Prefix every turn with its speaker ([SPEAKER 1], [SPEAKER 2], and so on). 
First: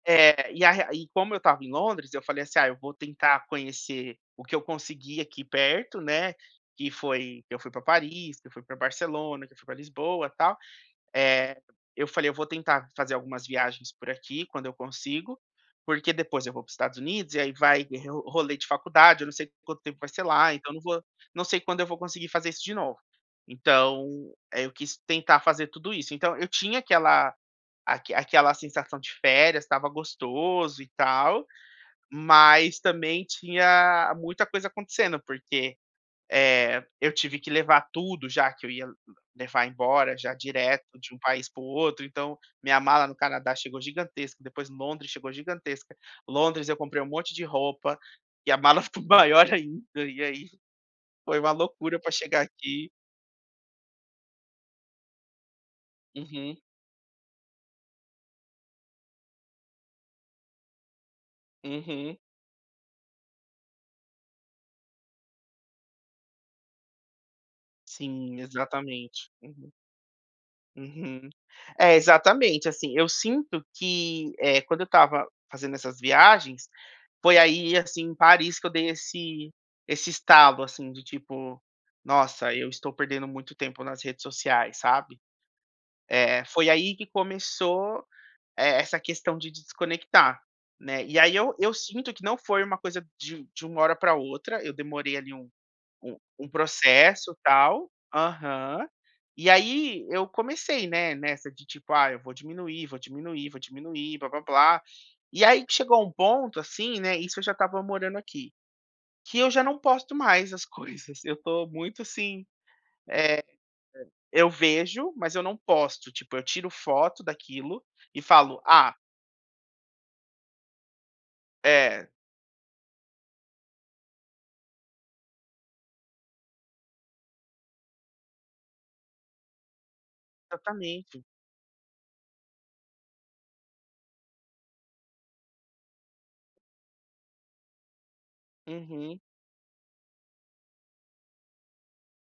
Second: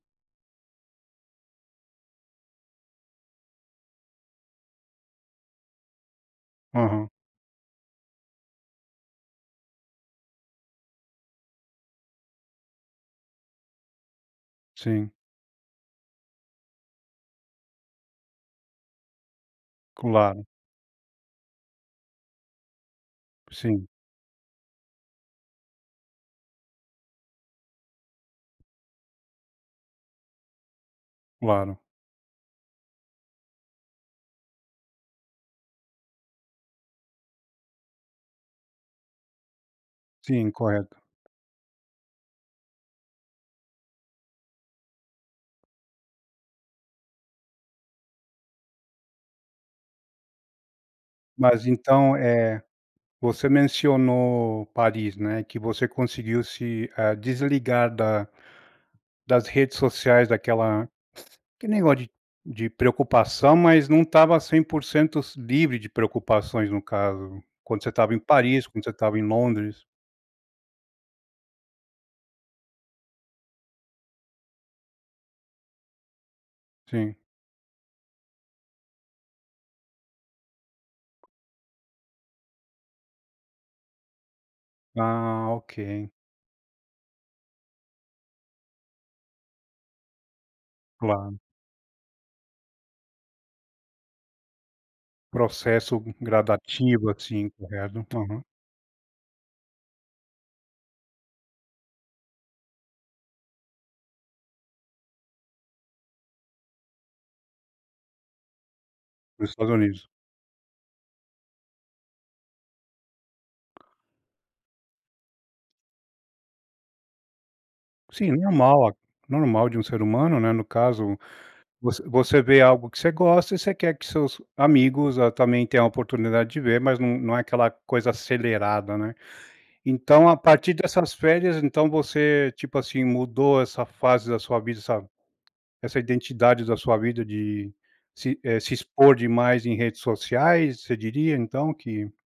[SPEAKER 1] É, e a re e como eu estava em Londres, eu falei, assim: "Ah, eu vou tentar conhecer o que eu conseguir aqui perto", né, que
[SPEAKER 2] Aham.
[SPEAKER 1] foi que eu fui pra Paris, que eu fui pra Barcelona, que eu fui pra Lisboa, tal. Eh, eu falei: "Eu vou tentar fazer algumas viagens por aqui quando eu
[SPEAKER 2] Sim.
[SPEAKER 1] consigo, porque depois eu vou para o Estados Unidos e aí vai re rolê de faculdade, eu não sei quanto tempo vai ser
[SPEAKER 2] Claro.
[SPEAKER 1] lá, então não vou não sei quando eu vou conseguir fazer isso de novo".
[SPEAKER 2] Sim.
[SPEAKER 1] Então aí, eu quis tentar fazer tudo isso. Então eu tinha aquela aque aquela sensação de férias, estava gostoso e tal,
[SPEAKER 2] Claro.
[SPEAKER 1] mas também tinha muita coisa acontecendo, porque, eh, eu tive que levar tudo já que eu ia levar embora já
[SPEAKER 2] Sim,
[SPEAKER 1] direto
[SPEAKER 2] correto.
[SPEAKER 1] de um país para o outro então, minha mala no Canadá chegou gigantesca, depois Londres chegou gigantesca. Londres eu comprei um monte de roupa, e a mala ficou maior ainda e aí, foi uma
[SPEAKER 2] Mas
[SPEAKER 1] loucura para
[SPEAKER 2] então,
[SPEAKER 1] chegar
[SPEAKER 2] eh,
[SPEAKER 1] aqui
[SPEAKER 2] você mencionou Paris, né, que você conseguiu
[SPEAKER 1] Uhum.
[SPEAKER 2] se, eh, desligar da das redes sociais daquela aquele negócio de
[SPEAKER 1] Uhum.
[SPEAKER 2] de preocupação, mas não estava 100% livre de preocupações no caso, quando você estava em
[SPEAKER 1] Sim,
[SPEAKER 2] Paris, quando você estava em
[SPEAKER 1] exatamente. Uhum.
[SPEAKER 2] Londres.
[SPEAKER 1] Uhum. É, exatamente. Assim, eu sinto que, eh, quando eu estava fazendo essas viagens,
[SPEAKER 2] Sim.
[SPEAKER 1] foi aí assim, em Paris que eu dei esse esse estalo assim, de tipo: "Nossa eu estou perdendo muito tempo nas redes sociais", sabe.
[SPEAKER 2] Ah, ok.
[SPEAKER 1] É, foi aí que começou e essa questão de desconectar, né. E aí
[SPEAKER 2] Claro.
[SPEAKER 1] eu eu sinto que não foi uma coisa de um de uma hora para outra, eu demorei ali um
[SPEAKER 2] Processo g
[SPEAKER 1] um um
[SPEAKER 2] gradativo,
[SPEAKER 1] processo,
[SPEAKER 2] assim.
[SPEAKER 1] tal.
[SPEAKER 2] Correto, aham.
[SPEAKER 1] Aham. E aí eu comecei, né, nessa de, tipo: "Ah, eu vou diminuir, vou diminuir, vou diminuir, blá-blá-blá". E aí que chegou um ponto, assim, né isso eu já estava morando aqui, que
[SPEAKER 2] No
[SPEAKER 1] eu já
[SPEAKER 2] Estados
[SPEAKER 1] não
[SPEAKER 2] Unidos.
[SPEAKER 1] posto mais as coisas, eu estou muito, assim, eh, e eu vejo, mas eu não posto, tipo, eu tiro foto daquilo e
[SPEAKER 2] Sim,
[SPEAKER 1] falo:
[SPEAKER 2] normal
[SPEAKER 1] "Ah"
[SPEAKER 2] a normal de um ser humano, né. No caso, você
[SPEAKER 1] É.
[SPEAKER 2] você vê algo que você gosta e você quer que seus amigos, ah, também tenham a oportunidade de ver mas não não é aquela coisa acelerada, né. Então a partir dessas
[SPEAKER 1] Exatamente.
[SPEAKER 2] férias então você, tipo, assim, mudou essa fase da sua vida essa essa identidade da sua vida de se eh, se expor
[SPEAKER 1] Uhum.
[SPEAKER 2] demais em redes sociais? Você diria, então que